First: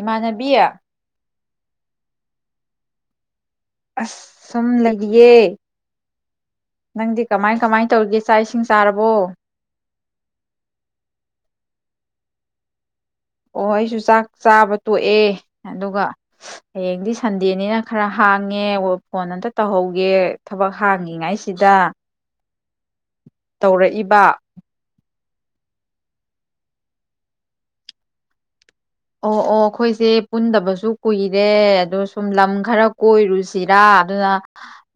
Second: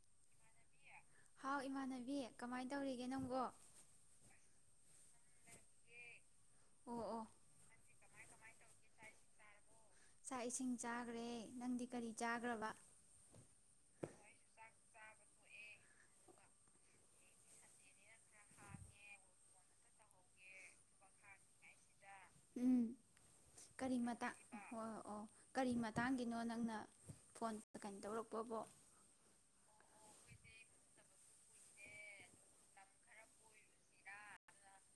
ꯏꯃꯥꯟꯅꯕꯤ ꯍꯥꯎ ꯏꯃꯥꯟꯅꯕꯤ ꯀꯃꯥꯢ ꯇꯧꯔꯤꯒꯦ ꯅꯪꯕꯣ ꯑꯁ ꯁꯨꯝ ꯂꯩꯔꯤꯌꯦ ꯑꯣ ꯅꯪꯗꯤ ꯑꯣ ꯀꯃꯥꯢ ꯀꯃꯥꯢ ꯇꯧꯔꯤꯒꯦ ꯆꯥꯛ ꯏꯁꯤꯡ ꯆꯥꯔꯕꯣ? ꯆꯥꯛ ꯏꯁꯤꯡ ꯆꯥꯒ꯭ꯔꯦ ꯅꯪꯗꯤ ꯀꯩꯔꯤ ꯆꯥꯒ꯭ꯔꯕ ꯑꯣ ꯑꯩꯁꯨ ꯆꯥꯛ ꯆꯥꯕ ꯇꯣꯛꯑꯦ ꯑꯗꯨꯒ ꯍꯌꯦꯡꯗꯤ ꯁꯟꯗꯦꯅꯤꯅ ꯈꯔ ꯍꯥꯡꯉꯦ ꯍꯣ ꯄꯣꯟ ꯑꯃꯇ ꯇꯧꯍꯧꯒꯦ ꯊꯕꯛ ꯍꯥꯡꯉꯤꯉꯩꯁꯤꯗ ꯎꯝ ꯀꯔꯤ ꯇꯧꯔꯛꯏꯕ ꯃꯇꯥꯡ ꯍꯣꯢ ꯑꯣ ꯀꯔꯤ ꯃꯇꯥꯡꯒꯤꯅꯣ ꯅꯪꯅ ꯄꯣꯟꯗ ꯀꯩ ꯇꯧꯔꯛꯄꯕꯨ ꯑꯣ ꯑꯣ ꯑꯩꯈꯣꯢꯁꯦ ꯄꯨꯟꯗꯕꯖꯨ ꯀꯨꯢꯔꯦ ꯑꯗꯣ ꯁꯨꯝ ꯂꯝ ꯈꯔ ꯀꯣꯢꯔꯨꯁꯤꯔ ꯑꯗꯨꯅ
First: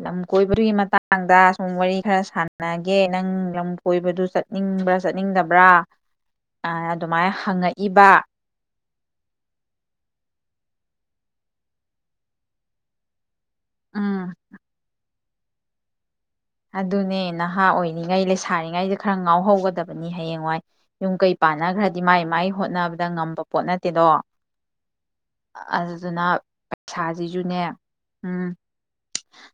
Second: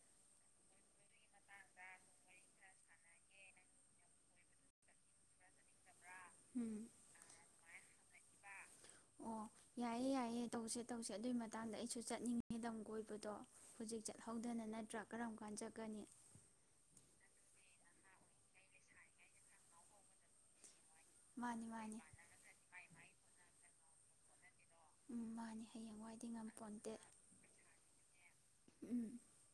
ꯂꯝ ꯀꯣꯢꯕꯗꯨꯒꯤ ꯃꯇꯥꯡꯗ ꯁꯨꯝ ꯋꯥꯔꯤ ꯁꯥꯟꯅꯒꯦ ꯅꯪ ꯂꯝ ꯀꯣꯢꯕꯗꯨ ꯆꯠꯅꯤꯡꯕ꯭ꯔ ꯆꯠꯅꯤꯡꯗꯕ꯭ꯔ ꯎꯝ ꯑꯥ ꯑꯗꯨꯃꯥꯢꯅ ꯍꯪꯉꯛꯏꯕ ꯑꯣ ꯌꯥꯢꯌꯦ ꯌꯥꯢꯌꯦ ꯇꯧꯁꯦ ꯇꯧꯁꯦ ꯑꯗꯨꯢ ꯃꯇꯥꯡꯗ ꯑꯩꯁꯨ ꯆꯠꯅꯤꯡꯉꯦ ꯂꯝ ꯀꯣꯢꯕꯗꯣ ꯍꯨꯖꯤꯛ ꯎꯝ ꯆꯠꯍꯧꯗꯅ ꯅꯠꯇ꯭ꯔ ꯀꯔꯝ ꯀꯥꯟ ꯆꯠꯀꯅꯤ ꯑꯗꯨꯅꯦ ꯅꯍꯥ ꯑꯣꯢꯔꯤꯉꯩ ꯂꯩꯁꯥꯔꯤꯉꯩꯖꯤꯗ ꯈꯔ ꯉꯥꯎꯍꯧꯒꯗꯕꯅꯤ ꯍꯌꯦꯡꯋꯥꯢ ꯌꯨꯝ ꯀꯩꯪ ꯃꯥꯅꯤ ꯃꯥꯅꯤ ꯄꯥꯟꯅꯈꯔꯗꯤ ꯃꯥꯢ ꯃꯥꯢ ꯍꯣꯠꯅꯕ ꯑꯩꯅ ꯉꯝꯕ ꯄꯣꯠ ꯅꯠꯇꯦꯗꯣ ꯑ ꯎꯝ ꯃꯥꯅꯤ ꯑꯗꯨꯗꯨꯅ ꯍꯌꯦꯡꯋꯥꯏꯗꯤ ꯉꯝꯄꯣꯟꯇꯦ ꯄꯩꯁꯥꯖꯤꯖꯨꯅꯦ ꯎꯝ ꯎꯝ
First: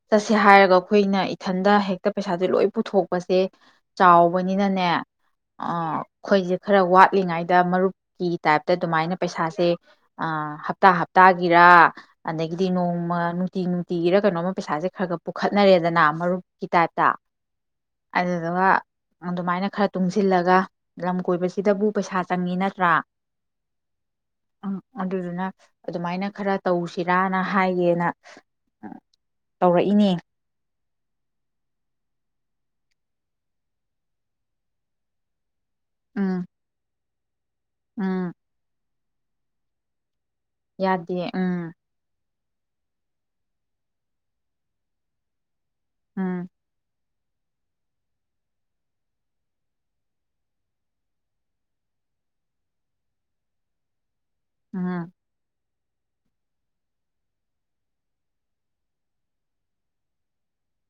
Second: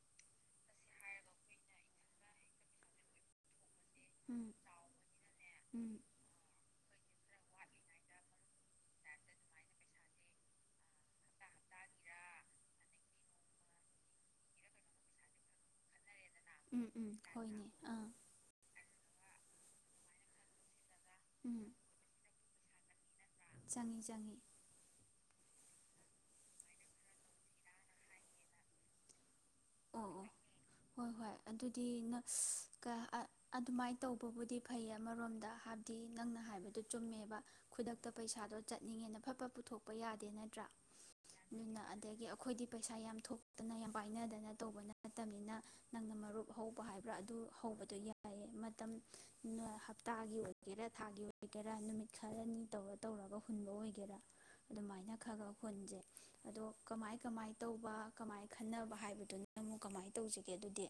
ꯆꯠꯁꯤ ꯍꯥꯢꯔꯒ ꯑꯩꯈꯣꯢꯅ ꯏꯊꯟꯗ ꯍꯦꯛꯇ ꯄꯩꯁꯥꯖꯦ ꯂꯣꯢ ꯄꯨꯊꯣꯛꯄꯁꯦ ꯎꯝ ꯆꯥꯎꯕꯅꯤꯅꯅꯦ ꯑꯥ ꯎꯝ ꯑꯩꯈꯣꯢꯖꯦ ꯈꯔ ꯋꯥꯠꯂꯤꯉꯩꯗ ꯃꯔꯨꯞꯀꯤ ꯇꯥꯢꯞꯇ ꯑꯗꯨꯃꯥꯢꯅ ꯄꯩꯁꯥꯖꯦ ꯑꯥ ꯍꯞꯇꯥ ꯍꯞꯇꯥꯒꯤꯔ ꯑꯗꯒꯤꯗꯤ ꯅꯣꯡꯃ ꯅꯨꯡꯇꯤ ꯅꯨꯡꯇꯤꯒꯤꯔ ꯀꯩ ꯀꯩꯅꯣꯝꯃ ꯄꯩꯁꯥꯖꯦ ꯈꯔꯒ ꯄꯨꯈꯠꯅꯔꯦꯗꯅ ꯃꯔꯨꯞ ꯀꯤ ꯎꯝ ꯇꯥꯢꯞꯇ ꯎꯝ ꯍꯣꯏꯅꯦ ꯑꯥ ꯑꯗꯨꯗꯨꯒ ꯑꯗꯨꯝꯃꯥꯢꯅ ꯈꯔ ꯇꯨꯡꯁꯤꯜꯂꯒ ꯂꯝ ꯎꯝ ꯀꯣꯢꯕꯁꯤꯗꯕꯨ ꯄꯩꯁꯥ ꯆꯪꯉꯤꯅ ꯇ꯭ꯔꯥ ꯆꯪꯉꯤ ꯆꯪꯉꯤ ꯑꯗꯨꯃꯥꯢꯅ ꯈꯔ ꯇꯧꯁꯤꯔꯥꯅ ꯍꯥꯏꯒꯦꯅ ꯇꯧꯔꯛꯏꯅꯦ ꯑꯣꯑꯣ ꯍꯣꯢ ꯍꯣꯢ ꯑꯗꯨꯗꯤ ꯅꯪ ꯏꯁ ꯀ ꯑꯛ ꯑꯗꯨꯃꯥꯢ ꯇꯩꯕꯕꯨꯗꯤ ꯐꯩ ꯑꯃꯔꯣꯝꯗ ꯍꯥꯏ ꯗꯤ ꯎꯝ ꯅꯪꯅ ꯍꯥꯢꯕꯗꯨ ꯆꯨꯝꯃꯦ ꯈꯨꯗꯛꯇ ꯎꯝ ꯄꯩꯁꯥꯗꯣ ꯆꯠ ꯅꯤꯉꯦꯅ ꯐꯠ-ꯐꯠ ꯄꯨꯊꯣꯛꯄ ꯌꯥ ꯗꯦ ꯅꯠꯇꯔꯥ ꯌꯥꯗꯦ ꯎꯝ ꯃꯤꯅ ꯑꯗꯒꯤ ꯑ ꯈꯣꯏꯗꯤ ꯄꯩꯁꯥ ꯌꯥꯝ ꯊꯣꯛꯇꯅ ꯌꯥꯝ ꯄꯥꯏꯅꯗꯅ ꯇꯧꯕ ꯅꯠꯇꯝꯅꯤꯅ ꯅꯪꯅ ꯎꯝ ꯃꯔꯨꯞ ꯍꯧꯕ ꯍꯥꯏ ꯔ ꯑꯗꯨ ꯍꯧꯕꯗꯣ ꯌꯥꯏꯌꯦ ꯃꯇꯝ ꯅ ꯍꯞꯇꯥꯒꯤ ꯑꯣꯏꯒꯦꯔꯥ ꯊꯥꯒꯤ ꯑꯣꯏꯒꯦꯔꯥ ꯅꯨꯃꯤꯠ ꯈꯔꯅꯤ ꯇꯧꯔ ꯇꯧꯔ ꯍꯨꯟꯕ ꯑꯣꯏꯒꯦꯔꯥ ꯎꯝ ꯑꯗꯨꯃꯥꯏꯅ ꯈꯒ ꯍꯨꯟꯖꯦ ꯑꯗꯣ ꯀꯃꯥꯏ-ꯀꯃꯥꯏ ꯇꯧꯕ ꯀꯃꯥꯏ ꯈꯟꯅꯕ ꯍꯥꯏꯕꯗꯨꯅꯤ [inaudible] ꯀꯃꯥꯏ ꯇꯧꯖꯤꯒꯦ ꯗꯨꯗꯤ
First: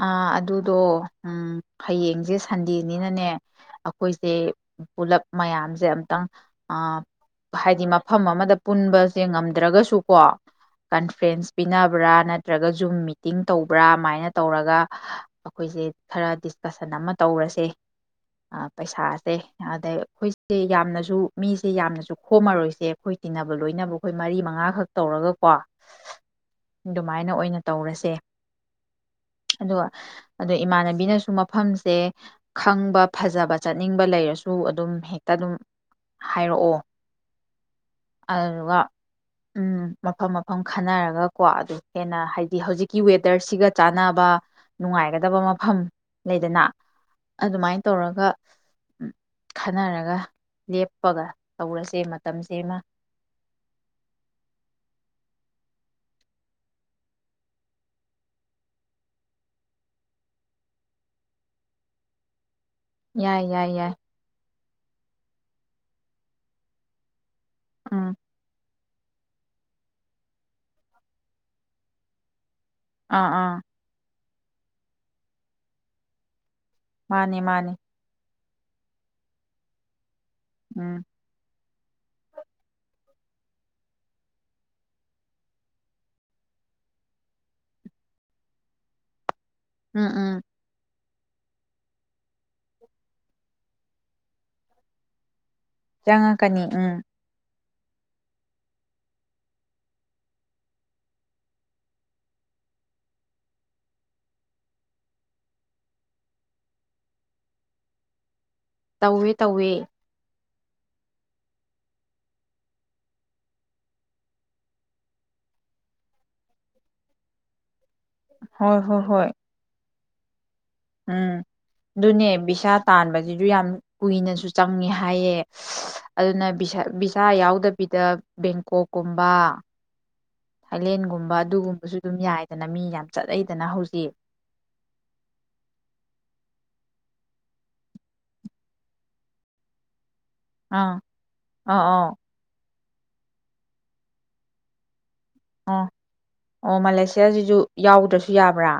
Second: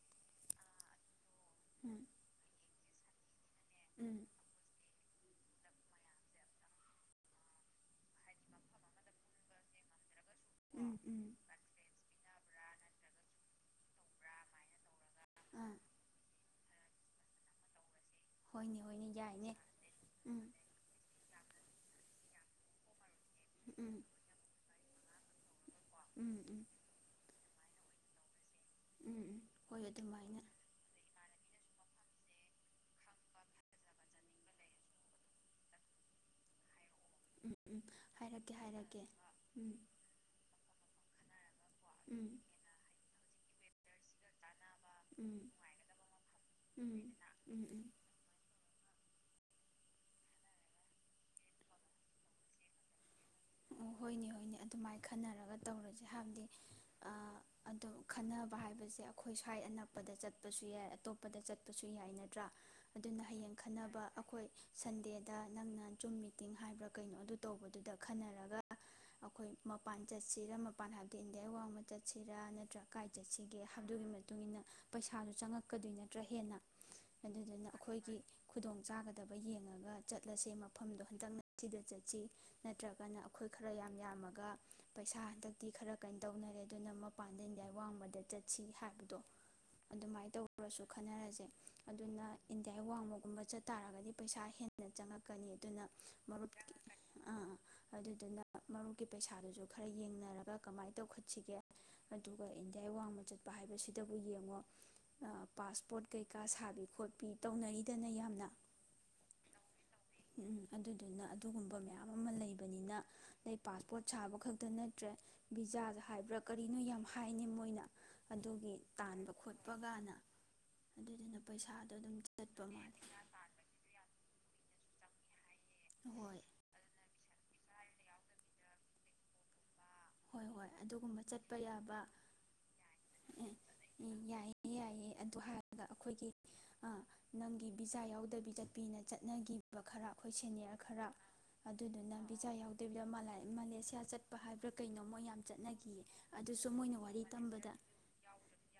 ꯑꯥ ꯑꯗꯨꯗꯣ ꯎꯝ ꯍꯌꯦꯡꯖꯦ ꯁꯟꯗꯦ ꯅꯤꯅꯅꯦ ꯎꯝ ꯑꯈꯣꯏꯖꯦ ꯄꯨꯜꯂꯞ ꯃꯌꯝꯖꯦ ꯑꯝꯇꯪ ꯑꯥ ꯐꯥꯏꯗꯤ ꯃꯐꯝ ꯑꯃꯗ ꯄꯨꯟꯕꯁꯦ ꯉꯝꯗ꯭ꯔꯒꯖꯨꯀꯣ ꯎꯝ ꯎꯝ ꯀꯟꯐꯦꯟꯁ ꯄꯤꯅꯕ꯭ꯔꯥ ꯅꯠ ꯇ꯭ꯔꯒꯖꯨ ꯃꯤꯇꯤꯡ ꯇꯧꯕ꯭ꯔꯥ ꯑꯃꯥꯏꯅ ꯇꯧꯔꯒ ꯑꯥ ꯑꯈꯣꯏꯖꯦ ꯈꯔ ꯗꯤꯁꯀꯁꯟ ꯑꯃ ꯇꯧꯔꯁꯦ ꯑ ꯍꯣꯏꯅꯦ ꯍꯣꯏꯅꯦ ꯄꯩꯁꯥꯁꯦ ꯌꯥꯏꯅꯦ ꯑꯗ ꯎꯝ [inaudible] ꯌꯥꯝꯅꯖꯨ ꯃꯤꯁꯦ ꯌꯥꯝꯅꯁꯨ ꯈꯣꯝꯃꯔꯣꯏꯁꯦ ꯈꯣꯏ ꯇꯤꯟꯅꯕ ꯂꯣꯏꯅꯕ ꯎꯝ ꯈꯣꯏ ꯃꯔꯤ ꯃꯉꯥꯈꯛ ꯇꯧꯔꯒ ꯀꯣ ꯎꯝ ꯎꯝ ꯗꯨꯃꯥꯏꯅ ꯑꯣꯏꯅ ꯇꯧꯔꯁꯦ ꯎꯝ ꯎꯝ ꯍꯣꯏ ꯑꯗꯨꯒ ꯑꯗꯨꯃꯥꯏꯅ ꯑꯗꯣ ꯏꯃꯥꯟꯅꯕꯤꯅꯁꯨ ꯃ ꯐꯝꯁꯦ ꯈꯪꯕ ꯐꯖꯕ ꯆꯠꯅꯤꯡꯕ ꯂꯩꯔꯁꯨ ꯑꯗꯨꯝ ꯍꯦꯛꯇ ꯗꯨꯝ ꯍꯥꯏꯔꯛꯑꯣ ꯎꯝ ꯎꯝ ꯍꯥꯏꯔꯛꯀꯦ ꯑꯗꯨꯗꯨꯒ ꯍꯥꯏꯔꯛꯀꯦ ꯎꯝ ꯃꯐꯝ ꯃꯐꯝ ꯈꯟꯅꯔ ꯀꯣ ꯑꯗꯨ ꯍꯦꯟꯅ ꯎꯝ ꯍꯥꯏꯗꯤ ꯍꯧꯖꯤꯛꯀꯤ ꯋꯦ ꯗꯔꯁꯤꯒ ꯆꯥꯟꯅꯕꯥ ꯅꯨꯡꯉꯥꯏꯒꯗ ꯎꯝ ꯃꯐꯝ ꯂꯩꯗꯅꯥ ꯎꯝ ꯎꯝ ꯑꯗꯨꯃꯥꯏ ꯎꯝ ꯇꯧꯔꯒ ꯎ ꯈꯟꯅꯔꯒ ꯂꯦꯞꯄꯒ ꯇꯧꯔꯁꯦ ꯃꯇꯝꯁꯦꯃꯥ ꯎ ꯍꯣꯏꯅꯦ ꯍꯣꯏꯅꯦ ꯑꯗꯨꯃꯥꯏ ꯈꯟꯅꯔꯒ ꯇꯧꯔꯖꯦ ꯍꯥꯝꯗꯤ ꯑꯥ ꯑꯗꯨꯝ ꯈꯟꯅꯕ ꯍꯥꯏꯕꯁꯦ ꯑꯈꯣꯏ ꯁ꯭ꯋꯥꯏ ꯑꯅꯛꯄꯗ ꯆꯠꯄꯖꯨ ꯌꯥꯏ ꯑꯇꯣꯞꯞꯗ ꯆꯠꯄꯖꯨ ꯌꯥꯏ ꯅꯠꯇ꯭ꯔꯥ ꯑꯗꯨꯅ ꯌꯥꯏ ꯍꯌꯦꯡ ꯌꯥꯏ ꯌꯥꯏ ꯈꯟꯅꯕ ꯑꯈꯣꯏ ꯁꯟꯗꯦꯗ ꯅꯪꯅ ꯖꯨꯝ ꯃꯤꯇꯤꯡ ꯍꯥꯏꯕ꯭ꯔꯥ ꯀꯩꯅꯣ ꯑꯗꯨ ꯎꯝ [inaudible] [inaudible] [inaudible] ꯀꯥꯏ ꯆꯠꯁꯤꯒꯦ ꯑꯥ ꯑꯥ [unintelligible] ꯄꯩꯁꯥꯗꯣ ꯆꯉꯛꯀꯗꯣꯏ ꯅꯠꯇꯔꯥ ꯍꯦꯟꯅ ꯃꯥꯅꯦ ꯑꯗꯨꯅ ꯃꯥꯅꯦ ꯑꯈꯣꯏꯒꯤ ꯈꯨꯗꯣꯡ ꯆꯥꯒꯗꯕ ꯌꯦꯉꯥꯒ ꯆꯠꯂꯁꯦ ꯎꯝ ꯃꯐꯝꯗꯨ ꯍꯟꯗꯛꯅ ꯁꯤꯗ ꯆꯠꯁꯤ ꯅꯠꯇꯔꯒꯅ ꯑꯈꯣꯏ [inaudible] ꯎꯝ ꯑꯗꯨꯃꯥꯏ ꯎꯝ ꯇꯧꯔꯁꯨ ꯈꯟꯅꯔ꯭ꯖꯦ ꯑꯗꯨꯅ ꯏꯟꯗꯤꯌꯥ ꯋꯥꯡꯃꯒꯨꯝꯕ ꯆꯠ ꯇꯥꯔꯒꯗꯤ ꯄꯩꯁꯥ ꯍꯦꯟꯅꯥ ꯆꯉꯛꯀꯅꯤ [inaudible] ꯆꯪꯉꯛꯀꯅꯤ ꯎꯝ ꯑꯗꯨꯗꯨꯅ [inaudible] [inaudible] [inaudible] [inaudible] [inaudible] [inaudible] ꯇꯧꯏ ꯇꯣꯏ ꯑꯗꯨꯗꯨꯅ ꯑꯗꯨꯒꯨꯝꯕ ꯃꯌꯥꯝ ꯑꯃ ꯂꯩꯕꯅꯤꯅ [inaudible] ꯑꯗꯨꯒꯤ ꯍꯣꯏ ꯍꯣꯏ ꯍꯣꯏ ꯇꯟꯕ ꯈꯣꯠꯄꯥ ꯒꯥꯅ ꯎꯝ ꯑꯗꯨꯅꯦ ꯆꯠꯄ ꯕꯤꯁꯥ ꯃꯥꯜꯂꯦ ꯇꯥꯟꯕꯖꯤꯖꯨ ꯌꯥꯝ ꯀꯨꯏꯅꯁꯨ ꯆꯪꯉꯤ ꯍꯥꯏꯌꯦ [unintelligible] ꯍꯣꯏ ꯑꯗꯨꯅ [unintelligible] ꯕꯤꯁꯥ ꯌꯥꯎꯗꯕꯤꯗ ꯕꯦꯡꯀꯣꯛ ꯀꯨꯝꯕꯥ ꯍ‌ꯣꯏ‌ꯍ‌ꯣꯏ ꯑꯗꯨꯒꯨꯝꯕ ꯆꯠꯄ ꯌꯥꯕ‌ ꯑꯗꯨꯝ ꯌꯥꯏꯗꯅ ꯃꯤ ꯌꯥꯝ ꯆꯠꯅꯩꯗꯅ ꯍꯧꯖꯤꯛ [unintelligible] ꯌꯥꯌ‌ꯦ ꯌꯥꯌ‌ꯦ ꯑꯗꯨ ꯍꯥꯏꯔꯒ ꯈ‌ꯣꯏꯒꯤ ꯑꯥ ꯅꯪꯒꯤ ꯕꯤꯖ ꯌꯥꯏꯗꯤꯗ ꯄꯤꯅ ꯆꯠꯅꯈꯤꯌ‌ꯦꯕ ꯈꯔꯥ ꯈ‌ꯣꯏ ꯁꯤꯅ‌ꯦꯔ ꯑꯥ ꯈꯔ ꯑꯥ ꯑꯥ ꯑꯗꯨꯗꯨꯅ ꯕꯤꯖꯥ ꯌꯥꯎꯗꯕꯤꯙ [unintelligible] ꯃꯥꯂ‌ꯦꯁꯤꯌꯥ ꯆꯠꯄ ꯍꯥꯏꯕ꯭ꯔꯥ ꯀꯩꯅ‌ꯣ ꯀꯩꯅ‌ꯣ ꯑ ꯑꯣ ꯃꯂꯦꯁꯤꯌꯥꯖꯤꯖꯨ ꯇꯝꯕꯗ ꯌꯥꯎꯗꯔꯥꯁꯨ ꯌꯥꯕꯔ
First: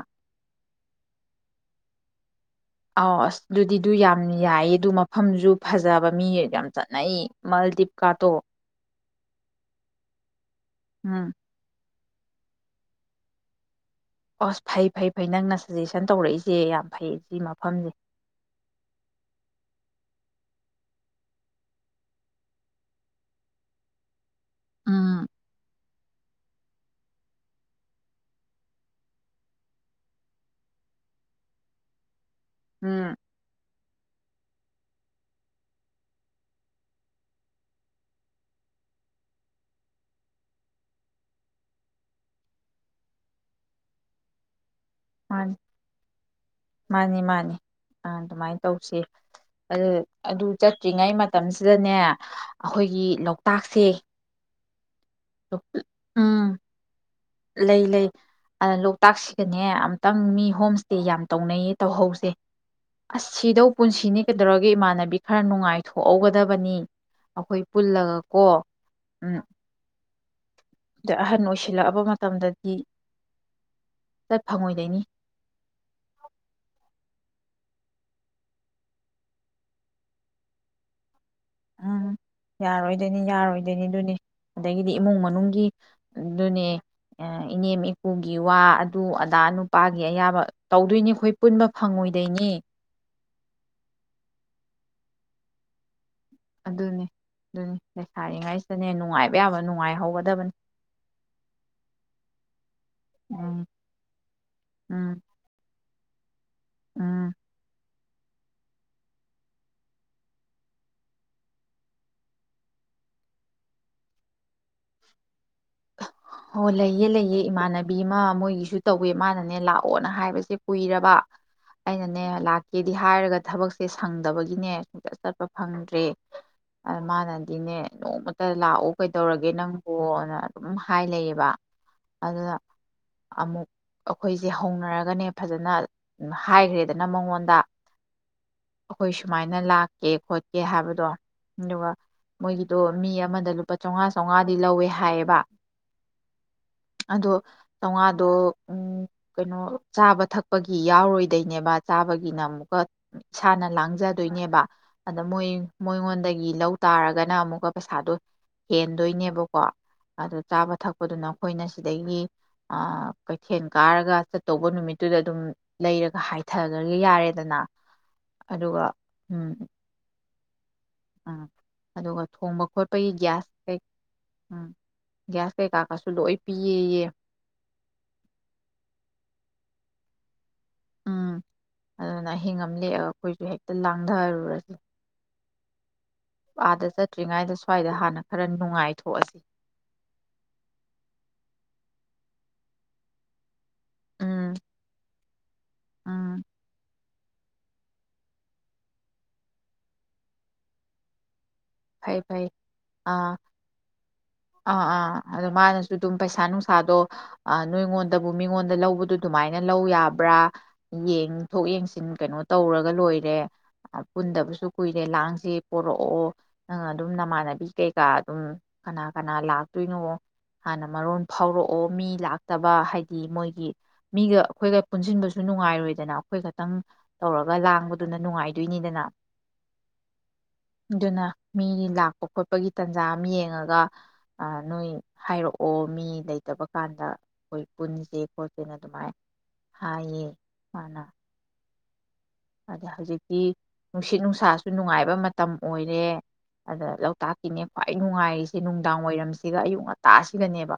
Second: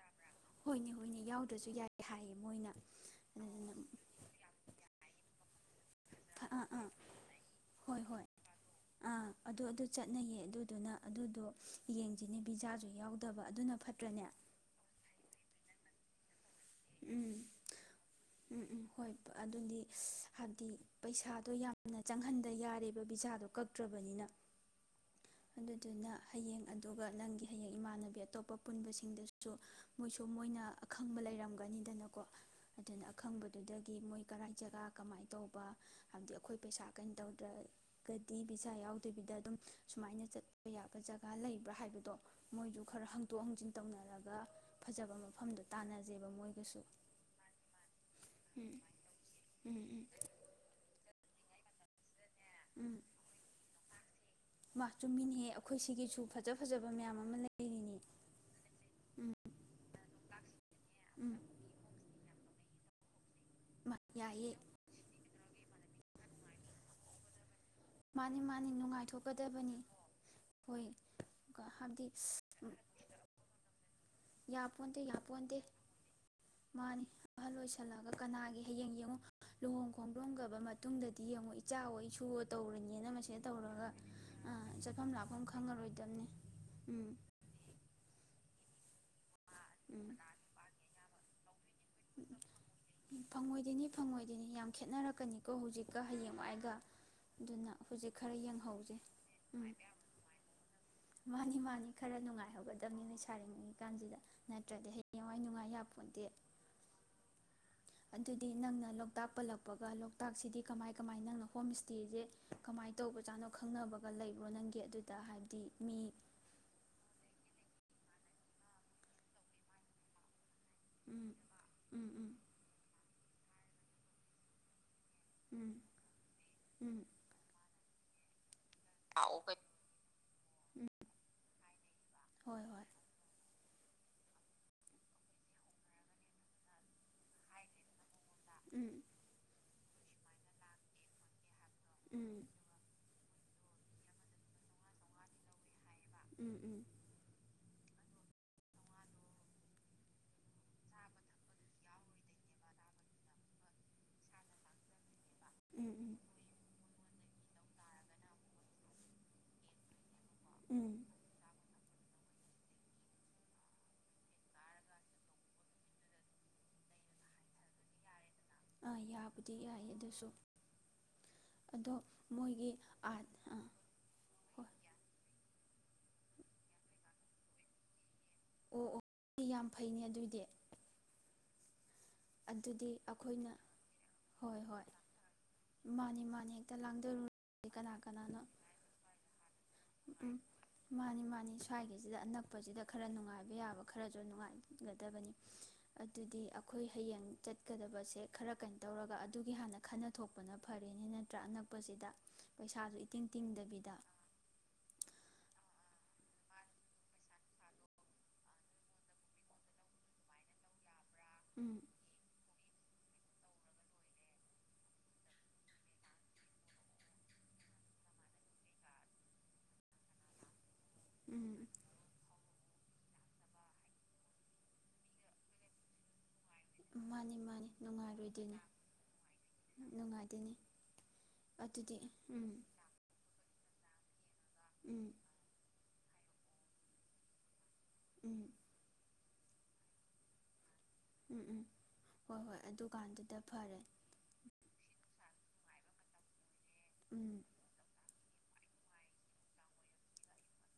ꯍꯣꯏꯅꯦ ꯍꯣꯏꯅꯦ ꯌꯥꯎꯗꯔꯁꯨ ꯌꯥꯏ ꯍꯥꯏꯅꯦ ꯑꯧ ꯗꯨꯗꯤ ꯗꯨ ꯌꯥꯝ ꯌꯥꯌ‌ꯦ ꯗꯨ ꯃꯐꯝꯖꯨ ꯐꯖꯕ ꯃꯤ ꯑꯥ ꯌꯥꯝ ꯑꯥ ꯆꯠꯅꯩ ꯃꯥꯜꯗꯤꯞꯀꯥꯗꯣ ꯑꯪ ꯑꯗꯨ ꯆꯠꯅꯩꯌ‌ꯦ [unintelligible] ꯎꯝ ꯑꯗꯨꯗꯣ [inaudible] [inaudible] ꯑꯁ ꯐꯩ ꯐꯩ ꯐꯩ ꯅꯪ [inaudible] ꯖꯦꯁꯟ ꯇꯧꯔꯛꯏꯁꯦ ꯌꯥꯝ ꯐꯩ ꯑꯝ ꯁꯤ ꯃꯐꯝꯁꯦ ꯑꯝ ꯑꯝ ꯍꯣꯏ ꯑꯗꯨꯗꯤ ꯄꯩꯁꯥꯗꯣ ꯌꯥꯝꯅ ꯆꯪꯍꯟꯗ ꯌꯥꯔꯦꯕ ꯕꯤꯁꯥꯗꯣ ꯀꯛꯇ꯭ꯔꯕꯅꯤꯅ ꯎꯝ ꯑꯗꯨꯗꯨꯅ ꯍꯌꯦꯡ ꯑꯗꯨꯒ ꯅꯪꯒꯤ ꯍꯌꯦꯡ ꯏꯃꯥꯟꯕꯤ ꯑꯇꯣꯞꯄ ꯄꯨꯟꯕꯁꯤꯡꯗꯁꯨ ꯀꯩꯁꯨ ꯃꯣꯏꯅ ꯑꯈꯪꯕ ꯂꯩ ꯕꯅꯤꯗꯅ ꯑꯗꯨꯅ ꯎꯝ ꯑꯈꯪꯕꯗꯨꯗꯒꯤ ꯃꯣꯏ ꯀꯔꯥꯏ ꯖꯥꯒ ꯀꯃꯥꯏ ꯇꯧꯕ ꯍꯥꯏꯕꯗꯤ ꯑꯩꯈꯣꯏ ꯄꯩꯁꯥ ꯀꯤꯝꯇꯧꯗ꯭ꯔ ꯒꯗꯤ ꯕꯤꯖꯥ ꯌꯥꯎꯗꯕꯤꯗ ꯑꯗꯨꯝ ꯁꯨꯃꯥꯏꯅ ꯆꯠꯄ ꯌꯥꯕ ꯖꯒ ꯂꯩꯕꯥ꯭ꯔ ꯍꯥꯏꯕꯗꯣ ꯃꯣꯏꯁꯨ ꯈꯔ ꯍꯪꯗꯣꯛ ꯍꯪꯖꯤꯟ ꯇꯧꯅꯔꯒ ꯐꯖꯕ ꯃꯐꯝꯗꯣ ꯇꯅꯁꯦꯕ ꯃꯣꯏ ꯃꯅꯦ ꯃꯅꯦ ꯑꯗꯨꯃꯥꯏ ꯎꯝ ꯇꯧꯁꯦ ꯎꯝ ꯑꯗꯨ ꯎꯝ ꯑꯗꯨ ꯆꯠꯇ꯭ꯔꯤ ꯉꯩ ꯃ ꯇꯝ ꯁꯤꯗꯅꯦ ꯑꯈꯣꯏꯒꯤ ꯂꯣꯛꯇꯥꯛꯁꯦ ꯃ ꯆꯨꯝꯃꯤꯅꯦ ꯑꯩꯈꯣꯏ ꯁꯤꯒꯤꯁꯨ ꯎꯝ ꯐꯖ ꯐꯖꯕ ꯃꯌꯥꯝ ꯑꯃ ꯂꯩ ꯂꯩꯔꯤꯅꯤ ꯂꯩ ꯎꯝ ꯂꯣꯛꯇꯥꯛꯁꯤꯒꯅꯦ ꯑꯝꯇꯪ ꯃꯤ ꯍꯣꯝ ꯏꯁꯇꯦ ꯌꯥꯝ ꯎꯝ ꯇꯧꯅꯩꯌꯦ ꯇꯧꯍꯧꯁꯦ ꯑꯁ ꯁꯤꯗꯧ ꯃꯥ ꯄꯨꯟꯁꯤꯅꯤ ꯌꯥꯏꯌꯦ ꯀꯩꯗꯧꯔꯒꯦ ꯏꯃꯥꯟꯅꯕꯤ ꯈꯔ ꯅꯨꯡꯉꯥꯏ ꯊꯣꯛꯍꯧ ꯒꯗꯕꯅꯦ ꯑꯈꯣꯏ ꯃꯅꯦ ꯃꯅꯦ ꯅꯨꯡꯉꯥꯏ ꯊꯣꯛꯀꯗꯕꯅꯦ ꯍꯣꯏ ꯍꯥꯏꯕꯗꯤ ꯗꯗꯤ ꯌꯥꯄꯣꯟꯇꯦ ꯌꯥꯄꯣꯟꯇꯦ ꯃꯅꯤ ꯑꯍꯜ ꯑꯣꯏꯁꯟꯂꯒ ꯀꯅꯥꯒꯤ ꯍꯌꯦꯡ ꯌꯦꯡꯉꯨ ꯂꯨꯍꯣꯡ ꯈꯣꯗꯣꯡꯒ꯭ꯔꯕ ꯃꯇꯨꯡꯗꯗꯤ ꯌꯦꯡꯉꯨ ꯏꯆꯥ ꯑꯣꯏ ꯑꯝ ꯏꯁꯨ ꯑꯣꯏ ꯇꯧꯔꯅꯤꯅ ꯌꯥꯔꯣꯏꯗꯩꯅꯤ ꯃꯁꯤꯗ ꯌꯥꯔꯣꯏꯗꯩꯅꯤ ꯇꯧꯔꯒ ꯗꯨꯅꯤ ꯑꯗꯒꯤ ꯆꯠꯐꯝ ꯏꯃꯨꯡ ꯂꯥꯛꯐꯝ ꯃꯅꯨꯡꯒꯤ ꯈꯪꯉꯔꯣꯏꯗꯕꯅꯤ ꯗꯨꯅꯦ ꯎꯝ ꯏꯅꯦꯝ ꯏꯀꯨꯒꯤ ꯋꯥ ꯑꯗꯨ ꯑ ꯅꯨꯄꯥꯒꯤ ꯑꯌꯕ ꯇꯧꯗꯩꯅꯤ ꯑꯩꯈꯣꯏ ꯄꯨꯟꯕ ꯐꯪꯉꯣꯏꯗꯣꯏꯅꯤ ꯐꯪꯑꯣꯏ ꯗꯩꯅꯦ ꯐꯪꯑꯣꯏ ꯗꯩꯅꯦ ꯌꯝ ꯈꯦꯠꯅꯔꯛ ꯀꯅꯤꯀꯣ ꯍꯧꯖꯤꯛ ꯀ ꯍꯌꯦꯡ ꯋꯥꯏꯒ ꯑꯗꯨꯅꯤ ꯑꯗꯨꯅ ꯑꯗꯨꯅꯤ ꯍꯧꯖꯤꯛ ꯈꯔ ꯂꯩꯁꯥꯔꯤꯉꯩꯁꯤꯗꯅꯦ ꯌꯦꯡꯍꯧꯁꯦ ꯅꯨꯡꯉꯥꯏꯕ ꯌꯥꯕ ꯑꯝ ꯅꯨꯡꯉꯥꯏꯍꯧꯒꯗꯕꯅꯤ ꯃꯅꯦ ꯃꯅꯦ ꯈꯔ ꯅꯨꯡꯉꯥꯏ ꯍꯧꯒꯗꯕꯅꯦ ꯎꯝ ꯂꯩꯁꯥꯔꯤꯉꯩ ꯀꯥꯟꯁꯤꯗ ꯅꯠꯇ꯭ꯔꯗꯤ ꯎꯝ ꯍꯌꯦꯡꯋꯥꯏ ꯅꯨꯡꯉꯥꯏ ꯌꯥ ꯄꯣꯟꯇꯦ ꯎꯝ ꯑꯗꯨꯗꯤ ꯅꯪꯅ ꯂꯣꯛꯇꯥꯛ ꯄꯟꯂꯛꯄꯒ ꯂꯣꯛꯇꯥꯛ ꯁꯤꯗꯤ ꯀꯃꯥꯏ ꯀꯃꯥꯏ ꯍꯣꯝ ꯏ꯭ꯁꯇꯦ ꯁꯦ ꯀꯃꯥꯏ ꯇꯧꯕ ꯖꯥꯠꯅꯣ ꯈꯪꯅꯕꯒ ꯂꯩꯕ꯭ꯔꯣ ꯅꯪꯒꯤ ꯑꯗꯨꯗ ꯍꯥꯏ ꯍꯣ ꯂꯩꯌꯦ ꯂꯩꯌꯦ ꯏꯃꯥꯟꯅꯕꯤ ꯑꯃ ꯃꯣꯏꯒꯤꯁꯨ ꯇꯧꯑꯦ ꯃꯅꯥꯅꯦ ꯂꯥꯛꯑꯣꯅ ꯍꯥꯏꯕꯁꯦ ꯀꯨꯏꯔꯕ ꯎꯝ ꯎꯝ ꯑꯩꯅꯅꯦ ꯎꯝ ꯂꯥꯛꯀꯦꯗꯤ ꯍꯥꯏꯔꯒ ꯊꯕꯛꯁꯦ ꯁꯪꯗꯕꯒꯤꯅꯦ ꯀꯣꯏꯆꯠ ꯆꯠꯄ ꯎꯝ ꯐꯪꯗ꯭ꯔꯦ ꯑꯗ ꯎꯝ ꯃꯅꯗꯤꯅꯦ ꯅꯣꯡꯃꯇꯥ ꯂꯥꯛꯑꯣ ꯀꯩꯗꯧꯔꯒꯦ ꯅꯪꯕꯣꯅ ꯑꯗꯨꯝ ꯎꯝ ꯍꯥꯏ ꯂꯩꯌꯦꯕꯥ ꯑꯗꯨꯅ ꯍꯣꯏ ꯍꯣꯏ ꯑꯃꯨꯛ ꯑꯈꯣꯏꯁꯦ ꯍꯧꯅꯔꯒꯅꯦ ꯐꯖꯟ ꯍꯥꯏꯒꯤꯗꯟ ꯃꯉꯣꯟꯗ ꯎꯝ ꯑꯈꯣꯏ ꯁꯨꯃꯥꯏꯅꯥ ꯂꯛ [unintelligible] ꯐꯣꯠꯀꯦ ꯍꯥꯏꯕꯗꯣ ꯑꯗꯨꯒꯥ ꯎꯝ ꯃꯣꯏꯒꯤꯗꯣ ꯃꯤ ꯑꯃꯗ ꯂꯨꯄ ꯆꯉꯥ ꯆꯥꯡꯉꯥꯗꯤ ꯂꯧꯏ ꯍꯌꯦꯕ ꯎꯝ ꯎꯝ ꯑꯗꯣ ꯆꯉꯥꯗꯣ ꯎ ꯀꯔꯤꯅꯣ ꯆꯥꯕꯥ ꯊꯛꯄꯒꯤ ꯌꯥꯑꯣꯔꯣꯏꯗꯩꯅꯦꯕ ꯆꯕꯥꯒꯤꯅ ꯑꯃꯨꯛꯀꯥ ꯏꯁꯥꯅ ꯂꯥꯡꯖꯗꯣꯏꯅꯦꯕ ꯑꯗ ꯃꯣꯌ ꯎꯝ ꯎꯝ ꯃꯤꯉꯣꯟꯗꯒꯤ ꯂꯩ ꯇꯔꯒ ꯅꯥ ꯑꯃꯨꯛ ꯄꯩꯁꯥꯗꯨ ꯍꯦꯟꯗꯣꯏꯅꯦꯕꯀꯣ [inaudible] ꯆꯥꯕꯥ ꯎꯝ ꯊꯛꯞꯗꯨꯅ ꯑꯩꯈꯣꯅꯥ ꯑꯗꯩꯒꯤ ꯎ ꯀꯩꯊꯦꯜ ꯀꯔꯒ ꯆꯥꯇꯧꯕ ꯅꯨꯃꯤꯇꯨꯗ ꯑꯗꯨꯝ ꯂꯩꯔꯒ ꯍꯥꯏꯊꯥꯒꯤꯕ ꯌꯥꯔꯦꯗꯅꯥ ꯑꯗꯨꯒ ꯑꯥ ꯎ ꯌꯥꯕꯨꯗꯤ ꯌꯥꯏ ꯑꯗꯨꯁꯨ ꯑꯗꯣ ꯑꯗꯨꯒ ꯊꯣꯡꯕ ꯃꯣꯏꯒꯤ ꯈꯣꯠꯄꯩ ꯑꯥ ꯒꯥꯁ ꯑꯥ ꯀꯩ ꯍꯣꯏ ꯒꯥꯁ ꯀꯩ ꯀꯥꯒꯥꯏꯖꯨ ꯂꯣꯌ ꯄꯤꯌꯦꯌꯦ ꯑꫭ ꯌꯥꯝ ꯐꯩꯅꯦ ꯑꯗꯨꯗꯤ ꯎꯝ ꯑꯗꯨꯅ ꯑꯍꯤꯡ ꯑꯃ ꯂꯦꯛꯑꯒ ꯑꯈꯣꯁꯨ ꯑꯩꯈꯣꯏꯅ ꯍꯦꯛꯇ ꯍꯣꯏ ꯂꯥꯡꯗꯔꯨꫪꯁꯤ ꯍꯣꯏ ꯃꯥꯅꯤ ꯃꯥꯅꯤ ꯍꯦꯛꯇ ꯑꯗ ꯆꯠꯔꯤꯉꯩꯗ ꯂꯥꯡꯗꯔꯨꯔꯗꯤ ꯁꯋꯥꯏꯗ ꯀꯅꯥ ꯍꯟꯅ ꯀꯅꯥꯅꯣ ꯈꯔ ꯅꯨꯡꯉꯥꯏꯊꯣꯛꯑꯁꯤ ꯎꯝ ꯃꯅꯤ ꯃꯅꯤ ꯁꯋꯥꯏꯗꯁꯤꯗ ꯑꯅꯛꯄꯁꯤꯗ ꯈꯔꯥ ꯅꯨꯡꯉꯥꯏꯕ ꯌꯥꯕ ꯈꯔ꯭ꯁꯨ ꯎꯝ ꯅꯨꯡꯉꯥꯏ ꯍꯧꯒꯗꯕꯅꯤ ꯑꯗꯨꯗꯤ ꯎꯝ ꯑꯈꯣꯏ ꯍꯥꯌꯦꯡ ꯆꯠꯂꯗꯕꯁꯦ ꯈꯔꯥ ꯀꯔꯤꯅꯣ ꯇꯧꯔꯒ ꯍꯜ ꯈꯟꯅ ꯊꯣꯛꯄꯅꯥ ꯐꯔꯦ ꯅꯥꯠꯔꯥ ꯁꯤꯗ ꯐꯩ ꯐꯩ ꯄꯩꯁꯥꯁꯨ ꯏꯇꯤꯡ ꯇꯤꯡꯗꯕꯤꯗ ꯑꯗꯨ ꯃꯅꯥꯁꯨ ꯑꯗꯨꯝ ꯄꯩꯁꯥ ꯅꯨꯡꯁꯥꯗꯣ ꯑ ꯅꯥꯉꯣꯟꯗꯕꯨ ꯃꯤꯉꯣꯟꯗ ꯂꯧꯕꯗꯨ ꯑꯗꯨꯃꯥꯏꯅ ꯂꯧ ꯌꯥꯕꯔꯥ ꯌꯦꯟ ꯌꯦꯟꯊꯣꯛ ꯎꯝ ꯌꯦꯡꯁꯤꯟ ꯀꯔꯤꯅꯣ ꯇꯧꯔꯒꯥ ꯂꯣꯏꯔꯦ ꯄꯨꯟꯗꯕꯁꯨ ꯀꯨꯏꯔꯦ ꯂꯥꯪꯁꯤ ꯄꯨꯔꯛꯑꯣ ꯅꯪ ꯑꯗꯨꯝ ꯅꯃꯥꯟꯅꯥꯕꯤ ꯀꯩꯒ ꯑꯗꯨꯝ ꯀꯟꯅ ꯀꯅꯥꯅ ꯂꯛꯇꯣꯏꯅꯣ ꯃꯔꯣꯟ ꯎꯝ ꯐꯥꯎꯔꯛ ꯑꯣ ꯃꯤ ꯇꯥꯕꯥ ꯍꯥꯏꯗꯤ ꯃꯣꯏꯒꯤ ꯃꯤꯒ ꯑꯈꯣꯏꯒ ꯄꯨꯟꯁꯤꯟꯕꯁꯨ ꯅꯨꯡꯉꯥꯏꯔꯣꯏꯗꯅ ꯇꯪ ꯃꯥꯅꯤ ꯇꯧꯔꯥꯒ ꯃꯥꯅꯤ ꯂꯥꯡꯕꯗꯨꯅ ꯅꯨꯡꯉꯥꯏꯔꯣꯏꯗꯣꯏꯅꯤ ꯅꯨꯡꯉꯥꯏꯗꯣꯏꯅꯤꯗꯅ ꯅꯨꯡꯉꯥꯏꯗꯣꯏꯅꯤ ꯑꯗꯨꯅ ꯃꯤ ꯑꯗꯨꯗꯤ ꯂꯛꯞ ꯎꯝ ꯈꯣꯠꯄꯒꯤ ꯇꯟꯖ ꯑꯃꯥ ꯌꯦꯉꯒ ꯑ ꯅꯣꯏ ꯎꯝ ꯍꯥꯏꯔꯛ ꯑꯣ ꯃꯤ ꯂꯩꯇꯕ ꯀꯟꯗ ꯄꯨꯟꯁꯤ ꯎꯝ ꯈꯣꯠꯁꯤꯟ ꯑꯗꯨꯝꯃꯥꯏ ꯍꯥꯏ ꯍꯥꯏꯌꯦ ꯃꯥꯟꯅ ꯎꯝ ꯎꯝ ꯍꯣꯏ ꯍꯣꯏ ꯍꯥ ꯑꯗꯨꯀꯥꯟꯗꯨꯗ ꯍꯧꯖꯤꯛꯇꯤ ꯐꯔꯦ ꯅꯨꯡꯁꯤ ꯅꯨꯡꯁꯥ ꯅꯨꯉꯥꯏꯕ ꯃꯇꯝ ꯑꯣꯏꯔꯦ ꯑꯗꯥ ꯎꯝ ꯂꯣꯀꯇꯥꯛꯀꯤꯅꯦ ꯈꯨꯋ ꯅꯨꯉꯥꯏꯔꯤꯖꯦ ꯅꯨꯡꯗꯥꯡ ꯋꯥꯏꯔꯝ ꯁꯤꯒ ꯑꯌꯨꯛ ꯉꯟꯇꯥꯁꯤꯒꯅꯤꯕ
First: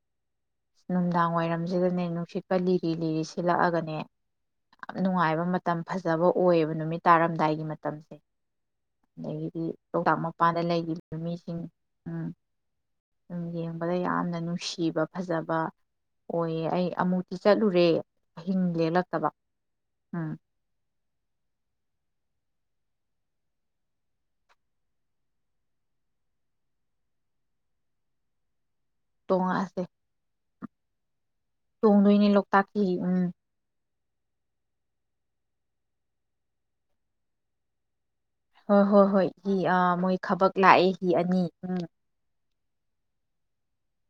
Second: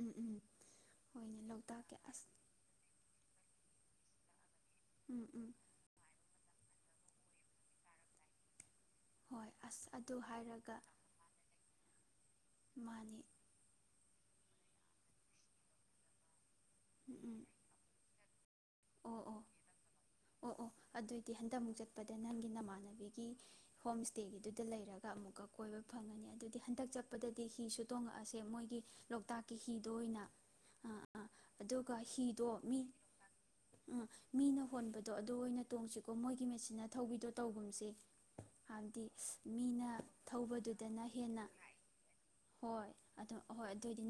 ꯎꯝ ꯎꯝ ꯅꯨꯡꯗꯥꯡ ꯍꯣꯏꯅꯦ ꯋꯥꯏꯔꯝꯖꯗ ꯂꯣꯛꯇꯥꯛꯀꯤ ꯑꯁ ꯅꯨꯡꯁꯤꯠꯀꯥ ꯂꯤꯔꯦ ꯂꯤꯔꯦ ꯁꯤꯠꯂꯛ ꯑꯒꯅꯦ [unintelligible] ꯑ ꯎꯝ ꯅꯨꯉꯥꯏꯕ ꯎꯝ ꯃꯥꯇꯝ ꯐꯖꯕ ꯑꯣꯏꯌꯦꯕ ꯅꯨꯃꯤꯠ ꯇꯔꯝꯗꯥꯏꯒꯤ ꯃꯥꯇꯝꯁꯦ ꯍꯣꯏ ꯑꯗꯒꯤꯗꯤ ꯑꯁ ꯑꯗꯨ ꯂꯣꯛꯇꯛ ꯍꯥꯏꯔꯒ ꯂꯩꯒꯤꯅꯥ ꯃꯤꯁꯤꯡ ꯑꯝ ꯃꯥꯅꯤ ꯑꯝ ꯌꯦꯡꯕꯗ ꯌꯥꯝꯅ ꯅꯨꯁꯤꯕꯥ ꯐꯖꯕ ꯑꯣꯏꯌꯦ ꯑꯦ ꯎꯝ ꯑꯃꯨꯛꯇ ꯎꯝ ꯆꯠꯂꯨꯔꯦ ꯑꯍꯤꯟ ꯂꯦꯛꯂꯛꯇꯕ ꯑꯝ ꯑꯗꯨꯗꯤ ꯍꯟꯗꯛꯃꯨꯛ ꯆꯠꯄꯗ ꯅꯥꯝꯅꯥꯕꯤꯒꯤ ꯍꯣꯃꯦ ꯁꯇꯥꯒꯦ ꯒꯤꯗꯨꯗ ꯂꯩꯔꯒ ꯑꯃꯨꯛꯀꯥ ꯀꯣꯏꯕꯥ ꯐꯪꯂꯅꯤ ꯍꯟꯗꯛ ꯆꯠꯄꯗ ꯍꯤꯁꯨ ꯇꯣꯟꯂꯛ ꯑꯁꯥ ꯃꯣꯏꯒꯤ ꯂꯣꯀꯇꯥꯛꯀꯤ꫰ꯍꯤ ꯗꯣ ꯑꯣꯏꯅ ꯑꯥ ꯑꯥ ꯑꯗꯨꯒ ꯇꯣꯪꯗꯣꯏꯅꯦ ꯂꯣꯀꯇꯥꯛꯀꯤ ꯑꯝ ꯑꯝ ꯃꯤꯅ ꯍꯣꯟꯕꯗꯣ ꯑꯗꯨ ꯑꯣꯏꯅꯥ ꯇꯣꯡꯁꯤꯀꯣ ꯃꯣꯌꯒꯤ ꯃꯆꯤꯟꯅ ꯊꯧꯕꯤꯗꯣ ꯇꯧꯒꯨꯝꯁꯦ ꯍꯣꯏ ꯍꯥꯏꯕꯗꯤ ꯍꯣꯌ ꯃꯤꯅ ꯍꯤ ꯊꯕꯥꯛ ꯂꯛꯏ ꯊꯧꯕꯗꯨꯗꯅ ꯍꯤ ꯑꯅꯤ꯫ ꯍꯦꯟꯅ ꯍꯣꯏ ꯑꯗꯣ ꯑꯗꯨꯑꯣꯏꯗꯤ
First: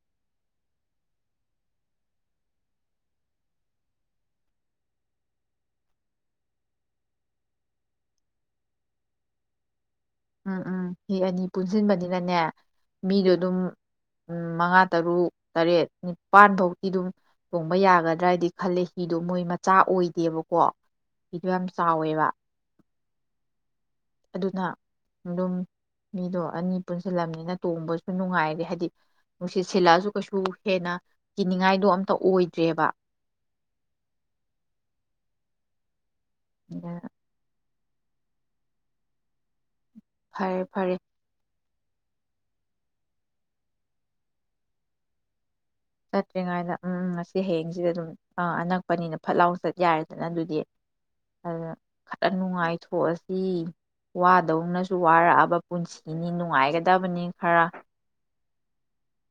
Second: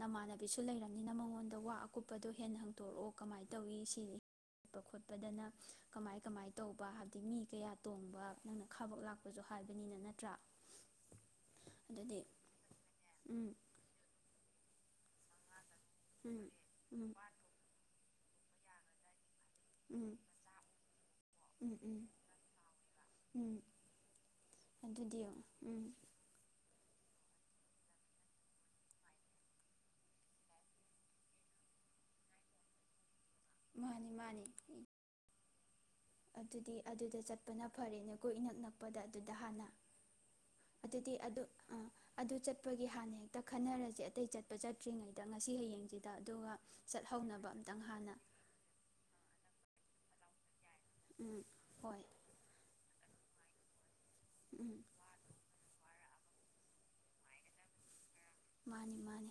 ꯅꯃꯟꯅꯕꯤꯁꯨ ꯂꯩꯔꯕꯅꯤꯟ ꯃꯑꯣꯡꯗ ꯋꯥ ꯑꯀꯨꯄꯥꯗꯣ ꯍꯦꯟꯅꯥ ꯍꯪꯇꯣꯔꯀꯑꯣ ꯀꯃꯥꯏ ꯁꯤ ꯉꯥꯏ ꯂꯩꯕ ꯈꯣꯠꯅꯗꯅꯕ ꯀꯃꯥꯏ ꯀꯥꯃꯥꯏ ꯇꯧꯕ ꯍꯥꯏꯗꯤꯟ ꯃꯤ ꯀꯌꯥ ꯇꯣꯟꯕ ꯅꯪꯅ ꯈꯕ ꯂꯛꯄꯥꯛ ꯍꯥꯏꯕꯅꯤꯅꯥ ꯑꯝ ꯑꯝ ꯃꯤ ꯑꯅꯤ ꯄꯨꯟꯖꯤꯟꯕꯗꯅꯦ ꯎꯝ ꯃꯤꯗꯣꯑꯗꯨꯝ ꯃꯉꯥ ꯇꯔꯨꯛ ꯇꯔꯦꯠ ꯎꯝ ꯅꯤꯄꯜꯕꯣꯛꯇꯤ ꯑꯗꯨꯝ ꯎꯝ ꯇꯣꯡꯕ ꯌꯥꯒꯗꯔ ꯈꯔꯗꯤ ꯈꯜꯂꯤ ꯍꯤ ꯗꯣ ꯃꯣꯏ ꯆꯥ ꯎꯝ ꯑꯣꯏꯗꯦꯕ ꯍꯤꯗꯣ ꯌꯥꯝ ꯎꯝ ꯎꯝ ꯆꯥꯑꯣꯏꯕ ꯎꯝ ꯑꯗꯨꯅ꯫ ꯑꯗꯨꯗꯤ ꯅꯡ ꯎꯝ ꯃꯤꯗꯣ ꯑꯅꯤ ꯀꯨꯏꯁꯣꯟ ꯂꯥꯛ ꯑꯕꯅꯤꯅꯥ ꯇꯣꯡꯕꯁꯨ ꯅꯨꯉꯥꯏꯔꯦ ꯍꯥꯏꯗꯤ ꯅꯨꯡꯁꯤꯠ ꯁꯤꯠꯂꯥꯛ ꯑꯁꯨ ꯀꯩꯁꯨ ꯍꯦꯟꯅꯥ ꯀꯤꯅꯤꯉꯥꯏꯗꯣ ꯑꯣꯏꯗꯔ꯭ꯦꯕ ꯫ ꯃꯅꯦ ꯃꯅꯦ ꯑꯗꯨꯗꯤ ꯑꯗꯨꯅ ꯑꯗꯨꯗ ꯆꯠꯄꯅ ꯐꯔꯦꯅꯦꯀꯣ ꯏꯅꯥꯛ ꯅꯛꯄ ꯑꯗꯨꯗ ꯍꯟꯅꯥ ꯐꯔꯦ ꯐꯔꯦ ꯑꯝ ꯑꯗꯨ ꯆꯠꯄꯒꯤ ꯍꯟꯅ ꯍꯦꯛꯇ ꯈꯟꯅꯔꯁꯦ ꯑꯇꯩ ꯆꯠꯄ ꯆꯠꯇꯔꯤ ꯉꯥꯏꯗ ꯆꯇꯔꯤ ꯉꯏꯗ ꯑꯝ ꯑꯝ ꯉꯥꯁꯤ ꯑꯝꯇꯪ ꯍꯥꯌꯦꯡꯁꯤꯗ ꯑꯗꯨꯝ ꯍꯥꯟꯅ ꯑ ꯑꯅꯛꯄꯅꯤꯅ ꯐꯠ ꯂꯧꯅ ꯌꯥꯔꯦꯗꯅꯥ ꯗꯨꯗꯤ ꯎꯝ ꯑꯥ ꯍꯣꯏ ꯈꯔ ꯅꯨꯉꯥꯏ ꯍꯣ ꯑꯁꯤ ꯋꯥꯗꯧ ꯎꯝ ꯅꯁꯨ ꯋꯥꯔꯛ ꯑꯕꯥ ꯄꯨꯟꯁꯤꯅꯤ ꯅꯨꯡꯉꯥꯏꯒꯗꯕꯅꯤ ꯈꯔ ꯃꯥꯅꯤ ꯃꯥꯅꯤ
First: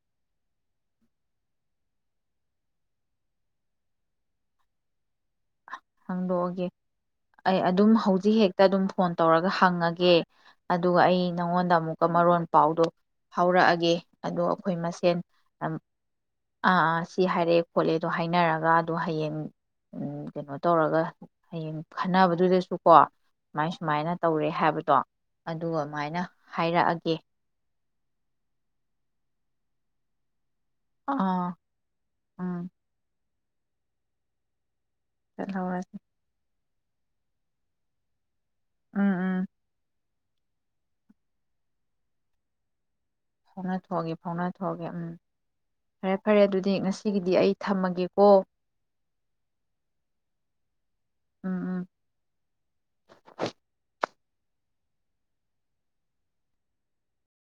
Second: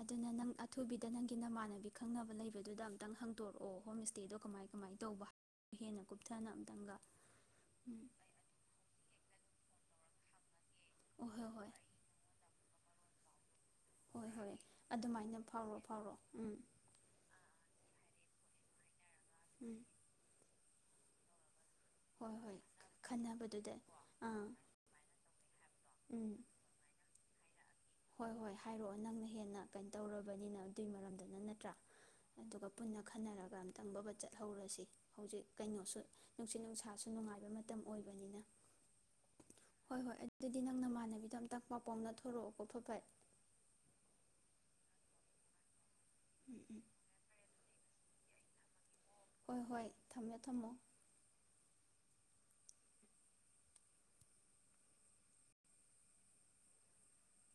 ꯑꯗꯨꯅ ꯅꯪ ꯑꯊꯨꯕꯤꯗꯥ ꯅꯪꯒꯤ ꯅꯃꯥꯟꯅꯕꯤ ꯈꯪꯅꯕ ꯂꯩꯕꯗꯨꯗ ꯑꯝꯇꯪ ꯍꯪꯗꯣꯔꯛꯑꯣ ꯍꯣꯝ ꯏꯁꯇꯦꯗꯣ ꯀꯃꯥꯏ ꯀꯃꯥꯏ ꯇꯧꯕ ꯍꯦꯟꯅ ꯀꯨꯞꯊꯅ ꯍꯪꯗꯣꯛꯑꯒꯦ ꯑꯝꯇꯪꯒ ꯑꯩ ꯑꯗꯨꯝ ꯎꯝ ꯍꯧꯖꯤꯛ ꯍꯦꯛꯇ ꯑꯗꯨꯝ ꯐꯣꯜ ꯇꯧꯔꯒ ꯍꯪꯉꯥꯒꯦ ꯑꯗꯨꯒ ꯑꯩ ꯑꯣ ꯍꯣꯏ ꯍꯣꯏ ꯅꯪꯉꯣꯜꯗꯥ ꯑꯃꯨꯛꯀ ꯃꯔꯣꯟ ꯄꯥꯎꯗꯨ ꯍꯧꯔꯛꯑ ꯒꯦ ꯍꯣꯏ ꯑꯗꯣ ꯍꯣꯏ ꯑꯈꯣꯏ ꯃꯁꯦꯟ ꯑꯗꯨꯃꯥꯏꯅ ꯑꯃ ꯐꯥꯎꯔꯣ ꯐꯥꯎꯔꯣ ꯎꯝ ꯑꯥ ꯑꯥ ꯁꯤ ꯍꯥꯏꯔꯛꯑꯦ ꯈꯣꯠꯂꯦ ꯑꯗꯣ ꯍꯥꯏꯅꯥꯔꯒ ꯗꯣ ꯍꯌꯦꯡ ꯎꯝ ꯑꯡ ꯀꯩꯅꯣ ꯇꯧꯔꯒ ꯍꯌꯦꯡ ꯍꯣꯏ ꯍꯣꯏ ꯈꯟꯅꯕꯗꯨꯗꯁꯨꯀꯣ ꯁꯤꯃꯥꯏ ꯈꯟꯅꯕꯗꯨꯗ ꯁꯤꯃꯥꯏꯅ ꯑꯥ ꯇꯧꯔꯦ ꯍꯥꯏꯕꯗꯣ ꯑꯗꯨ ꯑꯃꯥꯏꯅꯥ ꯎꯝ ꯍꯥꯏꯔꯛꯑꯒꯦ ꯍꯣꯏ ꯍꯣꯏ ꯍꯥꯏꯔꯛꯑꯣ ꯅꯪꯅ ꯍꯦꯟꯅ ꯀꯩꯟ ꯇꯧꯔꯕꯅꯤꯅ ꯑꯗꯨꯏ ꯃꯔꯝꯗꯥ ꯑꯥ ꯅꯅꯠꯇꯔ ꯎꯝ ꯑꯗꯨꯒ ꯄꯨꯟꯅ ꯈꯟꯅꯔꯒ ꯑꯝꯇꯪ ꯕꯕꯠ ꯆꯠꯍꯧꯔꯁꯤ ꯍꯧꯖꯤꯛ ꯆꯠꯍꯧꯔꯁꯤ ꯀꯩꯅꯣꯁꯨ ꯅꯨꯡꯁꯤꯠ ꯅꯨꯡꯁꯥ ꯊꯥꯁꯨ ꯅꯨꯡꯉꯥꯏꯕ ꯃꯇꯝ ꯑꯣꯏꯕꯅꯤꯅꯥ ꯎꯝ ꯎꯝ ꯍꯣꯏ ꯍꯣꯏ ꯑꯗꯨꯗꯤ ꯅꯪ ꯅꯃꯥꯟꯅꯕꯤꯗ ꯑꯝꯇ ꯄꯥꯎ ꯄꯥꯎꯅꯊꯣꯔꯛꯑꯣ ꯑꯣ ꯐꯠ ꯐꯠ ꯐꯥꯎꯅꯊꯣꯛꯑꯒꯦ ꯐꯥꯎꯅꯊꯣꯛꯑꯒꯦ ꯑꯝ ꯐꯔꯦ ꯐꯔꯦ ꯎꯝ ꯑꯗꯨꯗꯤ ꯎꯝ ꯉꯥꯁꯤꯒꯤꯗꯤ ꯑꯩ ꯊꯝꯃꯒꯦꯀꯣ ꯍꯣꯏ ꯍꯣꯏ ꯊꯝꯃꯦ ꯊꯝꯃꯣ ꯎꯝ ꯎꯝ